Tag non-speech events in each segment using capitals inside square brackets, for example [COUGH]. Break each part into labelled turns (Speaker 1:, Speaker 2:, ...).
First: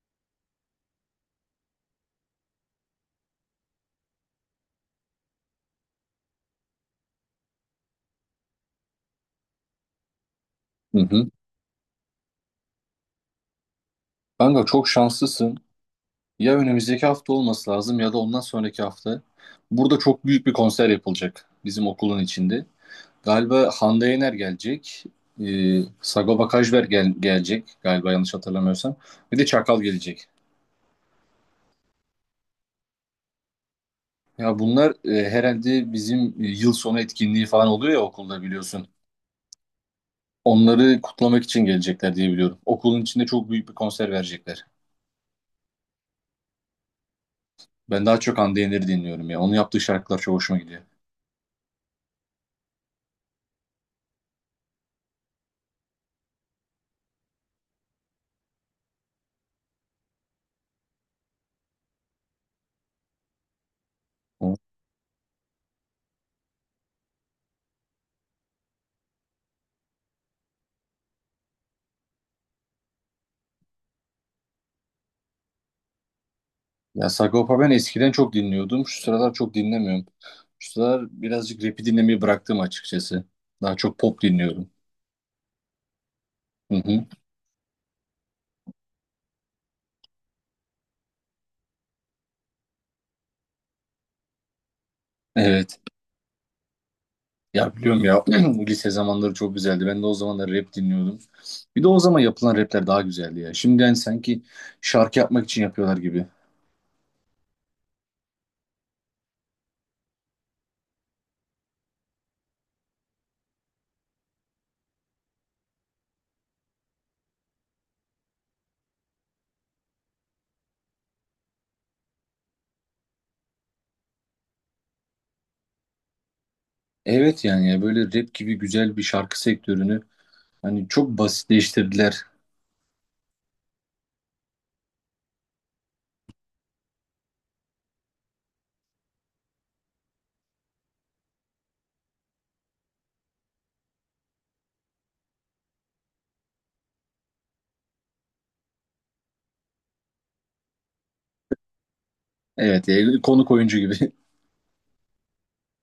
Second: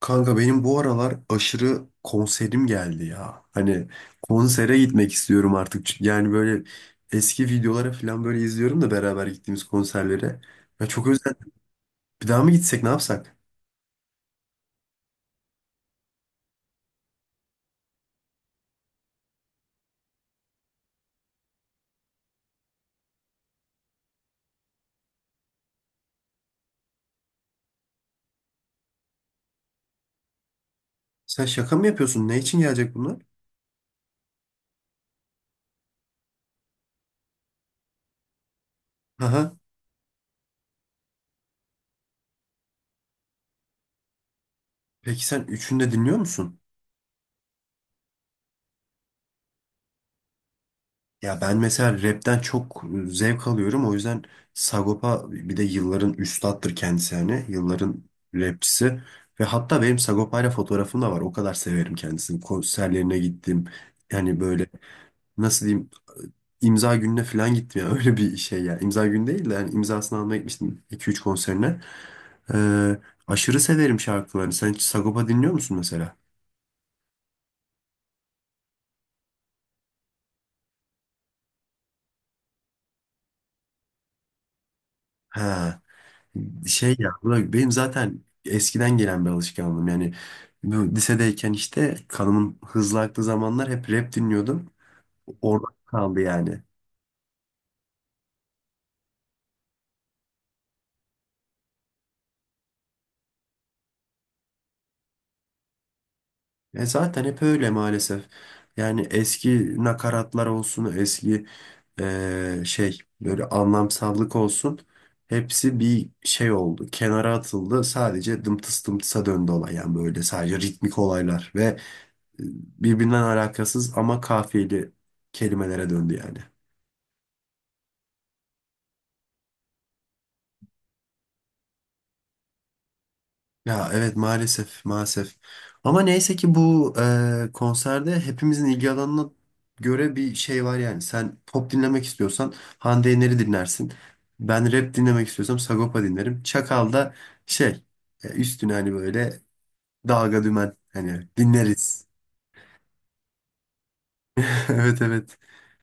Speaker 1: Kanka benim bu aralar aşırı konserim geldi ya. Hani konsere gitmek istiyorum artık. Yani böyle eski videolara falan böyle izliyorum da beraber gittiğimiz konserlere. Ya
Speaker 2: Hı
Speaker 1: çok
Speaker 2: hı.
Speaker 1: özledim. Bir daha mı gitsek ne yapsak?
Speaker 2: Kanka çok şanslısın. Ya önümüzdeki hafta olması lazım ya da ondan sonraki hafta. Burada çok büyük bir konser yapılacak bizim okulun içinde. Galiba Hande Yener gelecek. Sagopa Kajmer gelecek galiba yanlış hatırlamıyorsam. Bir de Çakal gelecek.
Speaker 1: Sen şaka mı yapıyorsun? Ne için gelecek bunlar?
Speaker 2: Ya bunlar herhalde bizim yıl sonu etkinliği falan oluyor ya okulda biliyorsun.
Speaker 1: Aha.
Speaker 2: Onları kutlamak için gelecekler diye biliyorum. Okulun içinde çok büyük bir konser verecekler.
Speaker 1: Peki sen üçünü de dinliyor musun?
Speaker 2: Ben daha çok Hande Yener'i dinliyorum ya. Onun yaptığı şarkılar çok hoşuma gidiyor.
Speaker 1: Ya ben mesela rapten çok zevk alıyorum. O yüzden Sagopa bir de yılların üstattır kendisi hani. Yılların rapçisi. Ve hatta benim Sagopa'yla fotoğrafım da var. O kadar severim kendisini. Konserlerine gittim. Yani böyle nasıl diyeyim imza gününe falan gittim. Ya [LAUGHS] öyle bir şey yani. İmza günü değil de yani imzasını almaya gitmiştim 2-3 konserine. Ee, aşırı severim şarkılarını. Sen hiç Sagopa dinliyor musun mesela?
Speaker 2: Ya Sagopa ben eskiden çok dinliyordum. Şu sıralar çok dinlemiyorum. Şu sıralar birazcık rap'i dinlemeyi bıraktım açıkçası. Daha çok pop dinliyorum.
Speaker 1: He.
Speaker 2: Hı
Speaker 1: Şey
Speaker 2: hı.
Speaker 1: ya bırak, benim zaten eskiden gelen bir alışkanlığım yani bu lisedeyken işte kanımın hızlı aktığı zamanlar hep rap dinliyordum. Orada
Speaker 2: Evet.
Speaker 1: kaldı yani.
Speaker 2: Ya biliyorum ya [CLEARS THROAT] lise zamanları çok güzeldi. Ben de o zamanlar rap dinliyordum. Bir de o zaman yapılan rapler daha güzeldi ya. Şimdi yani sanki şarkı yapmak için yapıyorlar gibi.
Speaker 1: E zaten hep öyle maalesef. Yani eski nakaratlar olsun, eski şey böyle anlamsallık olsun. Hepsi bir şey oldu. Kenara atıldı. Sadece dımtıs dımtısa döndü olay yani böyle sadece ritmik olaylar ve e, birbirinden alakasız ama kafiyeli kelimelere döndü yani.
Speaker 2: Evet yani ya böyle rap gibi güzel bir şarkı sektörünü hani çok basitleştirdiler.
Speaker 1: Ya evet maalesef maalesef. Ama neyse ki bu konserde hepimizin ilgi alanına göre bir şey var yani. Sen pop dinlemek istiyorsan Hande Yener'i dinlersin. Ben rap dinlemek istiyorsam Sagopa dinlerim. Çakal da şey üstüne hani böyle dalga dümen hani dinleriz.
Speaker 2: Evet ya, konuk oyuncu gibi. [LAUGHS]
Speaker 1: [LAUGHS] Evet, evet.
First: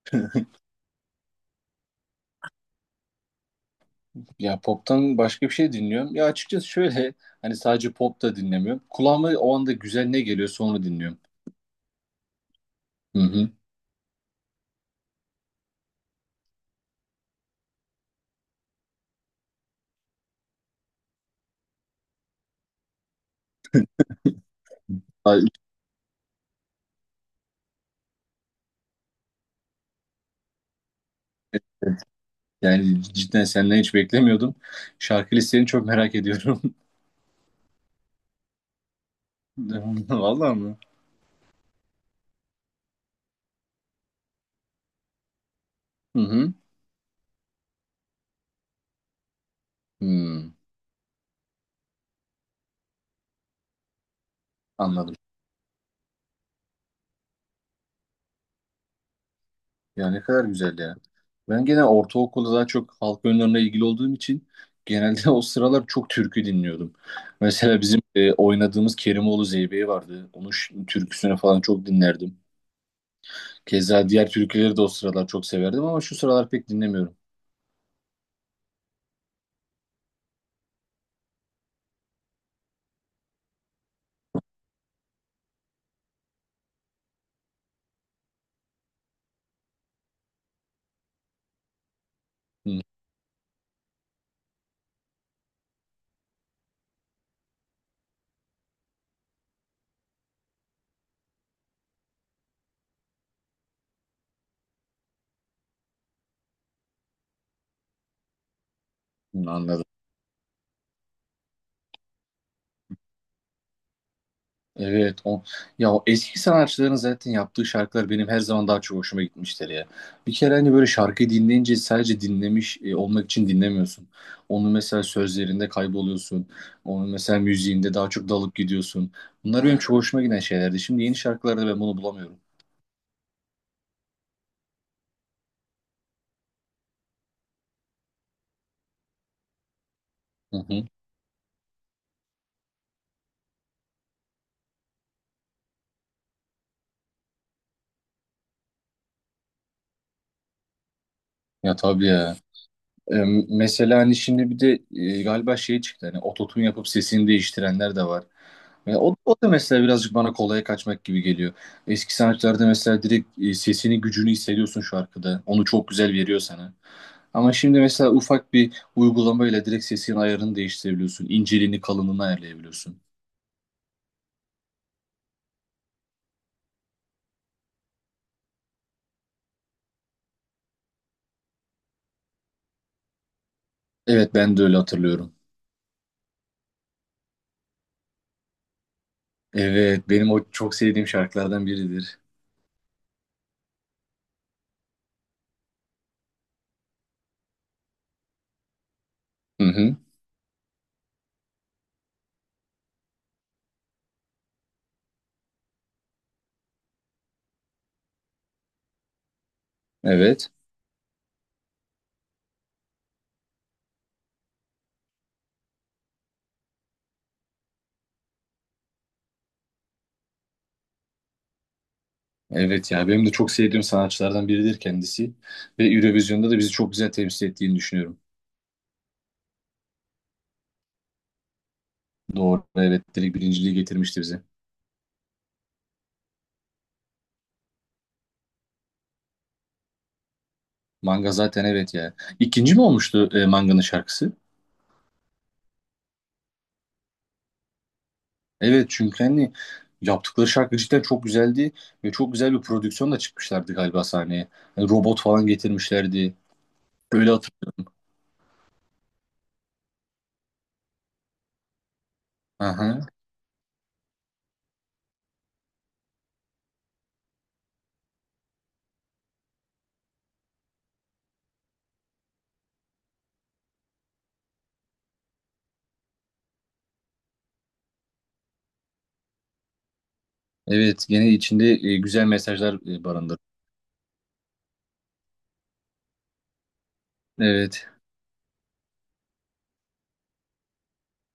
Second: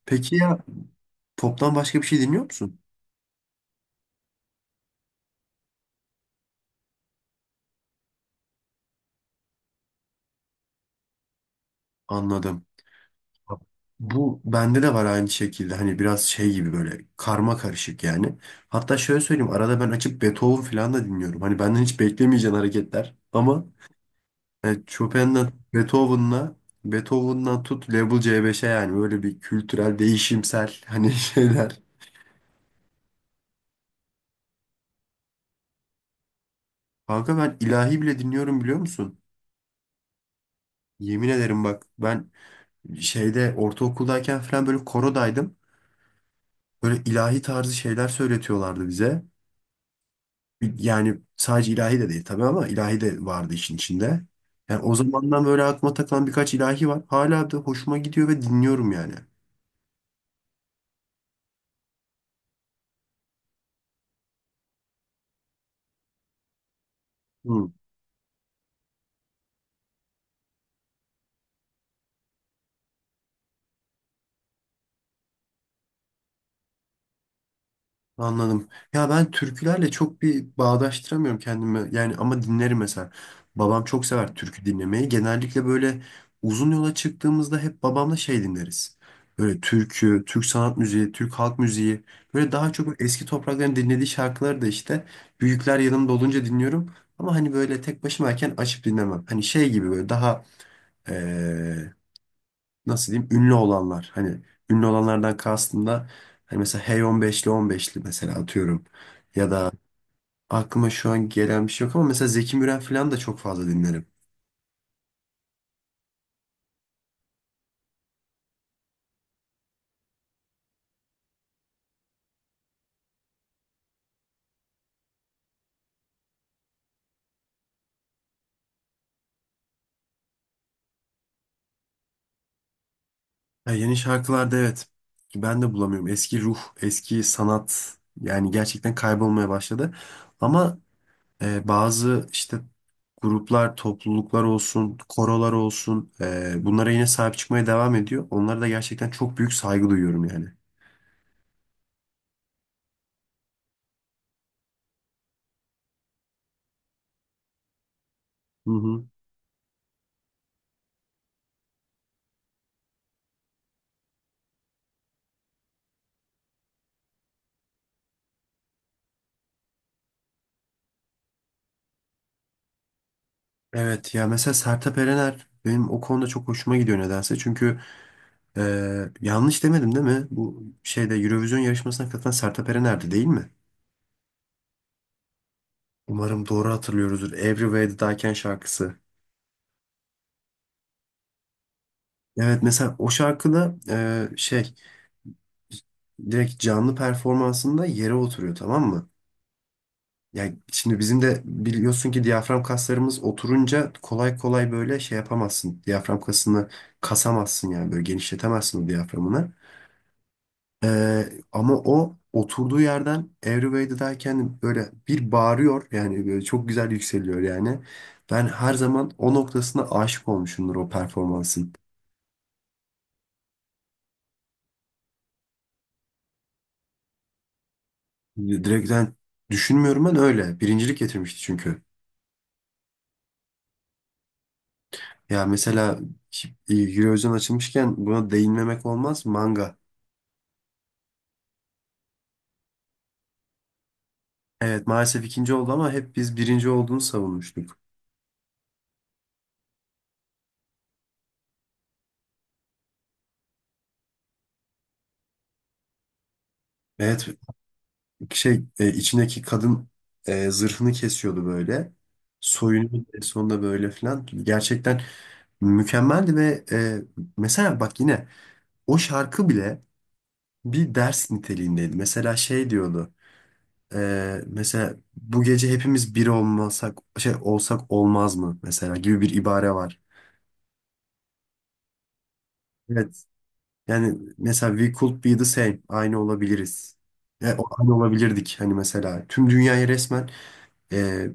Speaker 1: Peki ya poptan başka bir şey dinliyor musun?
Speaker 2: Ya pop'tan başka bir şey dinliyorum. Ya açıkçası şöyle hani sadece pop da dinlemiyorum. Kulağıma o anda güzel ne geliyorsa onu dinliyorum.
Speaker 1: Anladım.
Speaker 2: Hı hı.
Speaker 1: Bu bende de var aynı şekilde hani biraz şey gibi böyle karma karışık yani. Hatta şöyle söyleyeyim arada ben açıp Beethoven falan da dinliyorum. Hani benden hiç beklemeyeceğin hareketler ama yani
Speaker 2: Ay.
Speaker 1: Chopin'den Beethoven'la Beethoven'dan tut Level C5'e yani böyle bir kültürel değişimsel hani [LAUGHS] şeyler.
Speaker 2: Yani cidden senden hiç beklemiyordum. Şarkı listeni çok merak ediyorum.
Speaker 1: Kanka ben ilahi bile dinliyorum biliyor musun?
Speaker 2: [LAUGHS] Vallahi mı?
Speaker 1: Yemin ederim bak ben şeyde ortaokuldayken falan böyle korodaydım.
Speaker 2: Hı hı.
Speaker 1: Böyle ilahi tarzı şeyler söyletiyorlardı bize.
Speaker 2: Hmm,
Speaker 1: Yani sadece ilahi de değil tabii ama ilahi de vardı işin içinde. Yani o
Speaker 2: anladım.
Speaker 1: zamandan böyle aklıma takılan birkaç ilahi var. Hala da hoşuma gidiyor ve dinliyorum yani.
Speaker 2: Ya ne kadar güzel ya. Ben gene ortaokulda daha çok halk oyunlarına ilgili olduğum için genelde [LAUGHS] o sıralar çok türkü dinliyordum.
Speaker 1: Hı.
Speaker 2: Mesela bizim oynadığımız Kerimoğlu Zeybe'yi vardı. Onun türküsünü falan çok dinlerdim. Keza diğer türküleri de o sıralar çok severdim ama şu sıralar pek dinlemiyorum.
Speaker 1: Anladım. Ya ben türkülerle çok bir bağdaştıramıyorum kendimi. Yani ama dinlerim mesela. Babam çok sever türkü dinlemeyi. Genellikle böyle uzun yola çıktığımızda hep babamla şey dinleriz. Böyle türkü, Türk sanat müziği, Türk halk müziği. Böyle daha
Speaker 2: Hı,
Speaker 1: çok eski toprakların dinlediği şarkıları da işte büyükler yanımda olunca dinliyorum. Ama hani böyle tek başımayken açıp dinlemem. Hani şey gibi böyle daha nasıl diyeyim ünlü olanlar. Hani ünlü olanlardan kastım da hani mesela Hey 15'li 15'li mesela atıyorum.
Speaker 2: hı,
Speaker 1: Ya da
Speaker 2: anladım.
Speaker 1: aklıma şu an gelen bir şey yok ama mesela Zeki Müren falan da çok fazla dinlerim.
Speaker 2: Evet o, ya o eski sanatçıların zaten yaptığı şarkılar benim her zaman daha çok hoşuma gitmiştir ya. Bir kere hani böyle şarkıyı dinleyince sadece dinlemiş olmak için dinlemiyorsun. Onu mesela sözlerinde kayboluyorsun. Onu mesela müziğinde daha çok dalıp gidiyorsun. Bunlar benim çok hoşuma giden şeylerdi. Şimdi yeni şarkılarda ben bunu bulamıyorum.
Speaker 1: Ya yeni şarkılarda evet ben de bulamıyorum. Eski ruh, eski sanat yani gerçekten kaybolmaya başladı.
Speaker 2: Hı
Speaker 1: Ama
Speaker 2: hı.
Speaker 1: bazı işte gruplar, topluluklar olsun, korolar olsun bunlara yine sahip çıkmaya devam ediyor. Onlara da gerçekten çok büyük saygı duyuyorum yani.
Speaker 2: Ya tabii ya. E, mesela hani şimdi bir de galiba şey çıktı hani ototun yapıp sesini değiştirenler de var.
Speaker 1: Hı hı.
Speaker 2: O da mesela birazcık bana kolaya kaçmak gibi geliyor. Eski sanatçılarda mesela direkt sesini gücünü hissediyorsun şarkıda. Onu çok güzel veriyor sana. Ama şimdi mesela ufak bir uygulamayla direkt sesin ayarını değiştirebiliyorsun. İnceliğini, kalınlığını ayarlayabiliyorsun.
Speaker 1: Evet ya mesela Sertab Erener benim o konuda çok hoşuma gidiyor nedense. Çünkü yanlış demedim değil mi? Bu şeyde Eurovision yarışmasına katılan Sertab Erener'di değil mi?
Speaker 2: Evet ben de öyle hatırlıyorum.
Speaker 1: Umarım doğru hatırlıyoruzdur. Every Way That I Can şarkısı.
Speaker 2: Evet benim o çok sevdiğim şarkılardan biridir.
Speaker 1: Evet mesela o şarkıda şey direkt canlı performansında yere oturuyor tamam mı?
Speaker 2: Hı hı.
Speaker 1: Yani şimdi bizim de biliyorsun ki diyafram kaslarımız oturunca kolay kolay böyle şey yapamazsın. Diyafram kasını kasamazsın yani böyle genişletemezsin o diyaframını.
Speaker 2: Evet.
Speaker 1: Ama o oturduğu yerden Everyway'dayken böyle bir bağırıyor yani böyle çok güzel yükseliyor yani. Ben her zaman o noktasına aşık olmuşumdur o performansın.
Speaker 2: Evet ya benim de çok sevdiğim sanatçılardan biridir kendisi ve Eurovision'da da bizi çok güzel temsil ettiğini düşünüyorum.
Speaker 1: Direkt ben düşünmüyorum ben öyle. Birincilik getirmişti çünkü.
Speaker 2: Doğru, evet, direkt birinciliği getirmişti bize.
Speaker 1: Ya mesela Eurovision açılmışken buna değinmemek olmaz. Manga.
Speaker 2: Manga zaten evet ya. İkinci mi olmuştu Manga'nın şarkısı?
Speaker 1: Evet maalesef ikinci oldu ama hep biz birinci olduğunu savunmuştuk.
Speaker 2: Evet çünkü hani yaptıkları şarkı cidden çok güzeldi ve çok güzel bir prodüksiyonla çıkmışlardı galiba sahneye. Hani robot falan getirmişlerdi.
Speaker 1: Evet
Speaker 2: Böyle hatırlıyorum.
Speaker 1: şey içindeki kadın zırhını kesiyordu böyle.
Speaker 2: Aha.
Speaker 1: Soyunuyordu en sonunda böyle filan. Gerçekten mükemmeldi ve mesela bak yine o şarkı bile bir ders niteliğindeydi. Mesela şey diyordu. Mesela bu gece hepimiz bir olmasak şey olsak olmaz mı mesela gibi bir ibare var.
Speaker 2: Evet gene içinde güzel mesajlar
Speaker 1: Evet.
Speaker 2: barındırıyor.
Speaker 1: Yani mesela we could be the same. Aynı olabiliriz. Yani
Speaker 2: Evet.
Speaker 1: aynı olabilirdik hani mesela. Tüm dünyayı resmen e,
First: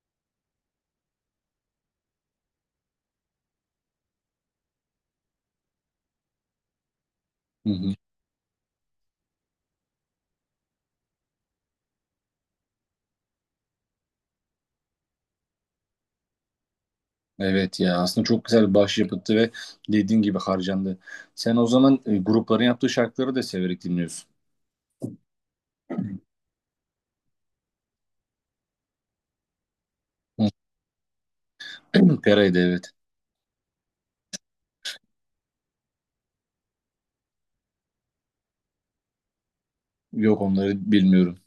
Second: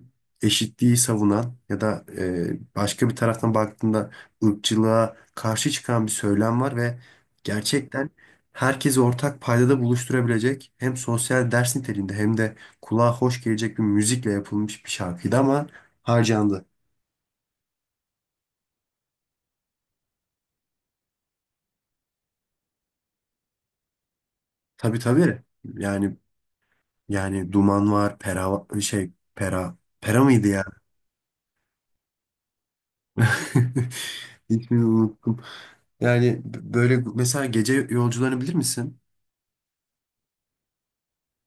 Speaker 1: eşitliği savunan ya da başka bir taraftan baktığında ırkçılığa karşı çıkan bir söylem var ve
Speaker 2: Hı hı.
Speaker 1: gerçekten herkesi ortak paydada buluşturabilecek hem sosyal ders niteliğinde hem de kulağa hoş gelecek bir müzikle yapılmış bir şarkıydı ama harcandı.
Speaker 2: Evet ya aslında çok güzel bir başyapıttı ve dediğin gibi harcandı. Sen o zaman grupların yaptığı şarkıları da severek dinliyorsun.
Speaker 1: Tabii, tabii. Yani yani Duman var, Pera mıydı
Speaker 2: Hı.
Speaker 1: ya?
Speaker 2: [CLEARS THROAT] Pera'ydı evet.
Speaker 1: [LAUGHS] İsmini unuttum. Yani böyle mesela gece yolcularını bilir misin?
Speaker 2: Yok onları bilmiyorum.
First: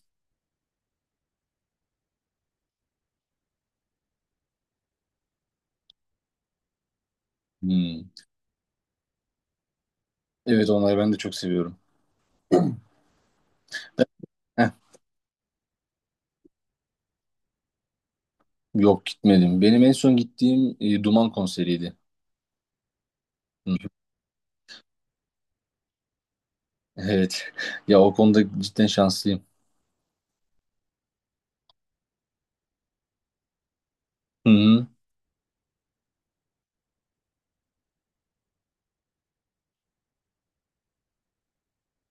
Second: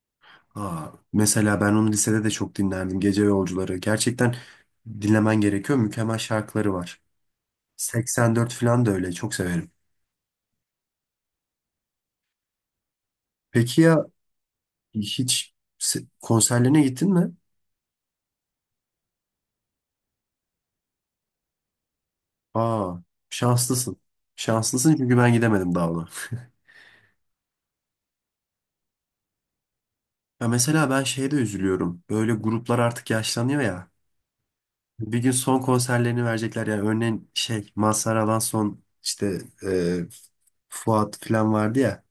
Speaker 1: Aa, mesela ben onu lisede de çok dinlerdim. Gece Yolcuları. Gerçekten dinlemen gerekiyor. Mükemmel şarkıları var.
Speaker 2: Hmm.
Speaker 1: 84 falan da öyle. Çok severim.
Speaker 2: Evet onları ben de çok seviyorum.
Speaker 1: Peki ya
Speaker 2: Heh,
Speaker 1: hiç konserlerine gittin mi?
Speaker 2: yok gitmedim. Benim en son gittiğim Duman konseriydi.
Speaker 1: Aa,
Speaker 2: Hı. Hı.
Speaker 1: şanslısın. Şanslısın çünkü ben gidemedim daha ona.
Speaker 2: Evet. [LAUGHS] Ya o konuda cidden şanslıyım.
Speaker 1: Ya mesela ben şeye de üzülüyorum. Böyle gruplar artık yaşlanıyor ya.
Speaker 2: Hı hı.
Speaker 1: Bir gün son konserlerini verecekler. Yani örneğin şey Mazhar Alan son işte e, Fuat falan vardı ya.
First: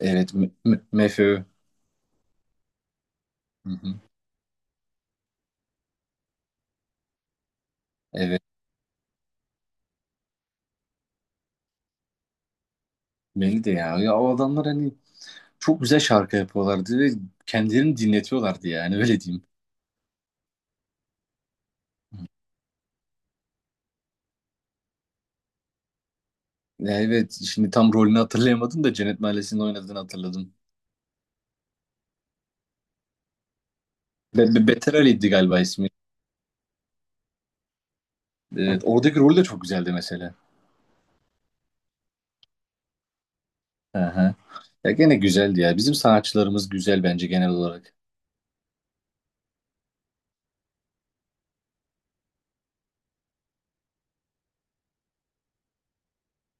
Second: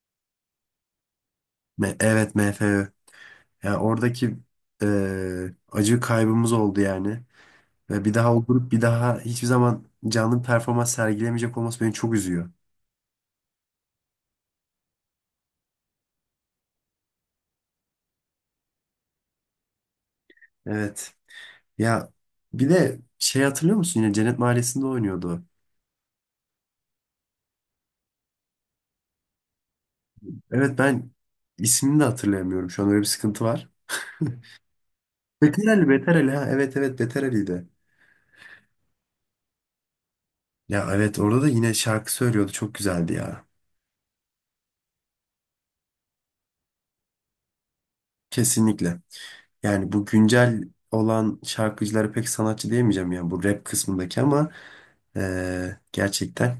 Speaker 2: Evet. MFÖ.
Speaker 1: Evet, MFÖ.
Speaker 2: Hı
Speaker 1: Yani
Speaker 2: hı.
Speaker 1: oradaki acı kaybımız oldu yani. Ve bir daha
Speaker 2: Evet.
Speaker 1: o grup bir daha hiçbir zaman canlı bir performans sergilemeyecek olması beni çok üzüyor.
Speaker 2: Beni de ya. Ya o adamlar hani çok güzel şarkı yapıyorlardı ve kendilerini dinletiyorlardı yani [LAUGHS] öyle diyeyim.
Speaker 1: Evet. Ya bir de şey hatırlıyor musun yine Cennet Mahallesi'nde oynuyordu. O.
Speaker 2: Ya evet şimdi tam rolünü hatırlayamadım da Cennet Mahallesi'nde oynadığını hatırladım.
Speaker 1: Evet ben ismini de hatırlayamıyorum. Şu an öyle bir sıkıntı var.
Speaker 2: Beter Ali'ydi
Speaker 1: [LAUGHS]
Speaker 2: galiba
Speaker 1: Beter Ali,
Speaker 2: ismi.
Speaker 1: Beter Ali, ha. Evet, evet, Beter Ali'ydi.
Speaker 2: Evet, oradaki rol de çok güzeldi mesela.
Speaker 1: Ya evet orada da yine şarkı söylüyordu. Çok güzeldi ya.
Speaker 2: Aha. Ya gene güzeldi ya. Bizim sanatçılarımız güzel bence genel olarak.
Speaker 1: Kesinlikle. Yani bu güncel olan şarkıcıları pek sanatçı diyemeyeceğim ya bu rap kısmındaki ama gerçekten.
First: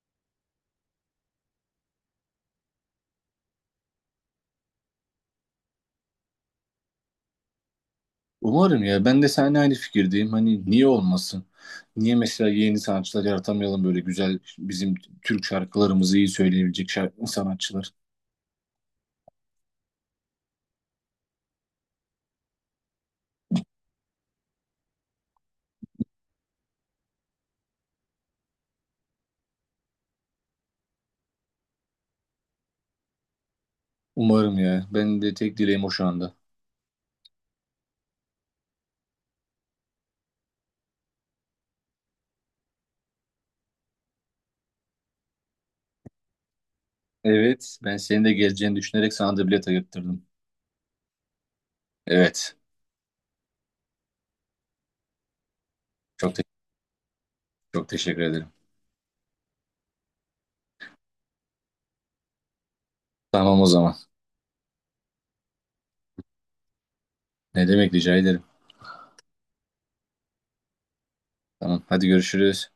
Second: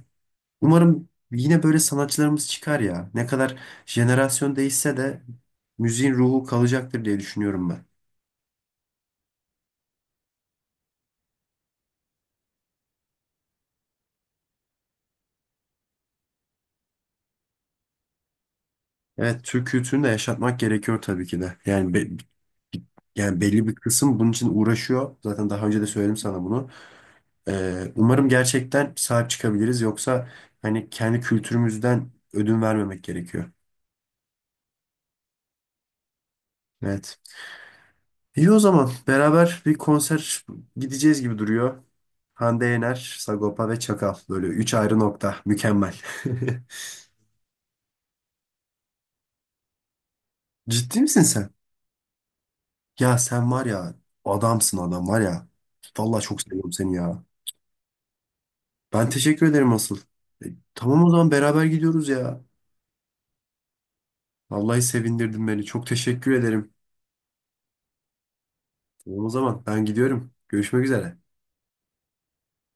Speaker 1: Umarım yine böyle sanatçılarımız çıkar ya. Ne kadar jenerasyon değişse de müziğin ruhu kalacaktır diye düşünüyorum ben.
Speaker 2: Umarım ya. Ben de seninle aynı fikirdeyim. Hani niye olmasın? Niye mesela yeni sanatçılar yaratamayalım böyle güzel bizim Türk şarkılarımızı iyi söyleyebilecek şarkı sanatçılar.
Speaker 1: Evet, Türk kültürünü de yaşatmak gerekiyor tabii ki de. Yani belli bir kısım bunun için uğraşıyor. Zaten daha önce de söyledim sana bunu. Umarım gerçekten sahip çıkabiliriz. Yoksa hani kendi kültürümüzden ödün vermemek gerekiyor.
Speaker 2: Umarım ya. Ben de tek dileğim o şu anda.
Speaker 1: Evet. İyi o zaman beraber bir konser gideceğiz gibi duruyor. Hande Yener, Sagopa ve Çakal. Böyle üç ayrı nokta. Mükemmel.
Speaker 2: Evet. Ben senin de geleceğini düşünerek sana da bilet ayırttırdım.
Speaker 1: [LAUGHS] Ciddi misin sen?
Speaker 2: Evet.
Speaker 1: Ya sen var ya adamsın adam var ya. Vallahi
Speaker 2: Çok,
Speaker 1: çok seviyorum seni ya.
Speaker 2: çok teşekkür ederim.
Speaker 1: Ben teşekkür ederim asıl. E, tamam o zaman beraber gidiyoruz ya.
Speaker 2: Tamam o zaman.
Speaker 1: Vallahi sevindirdin beni. Çok teşekkür ederim.
Speaker 2: Ne demek, rica ederim.
Speaker 1: Tamam o zaman ben gidiyorum. Görüşmek üzere.
Speaker 2: Tamam hadi görüşürüz.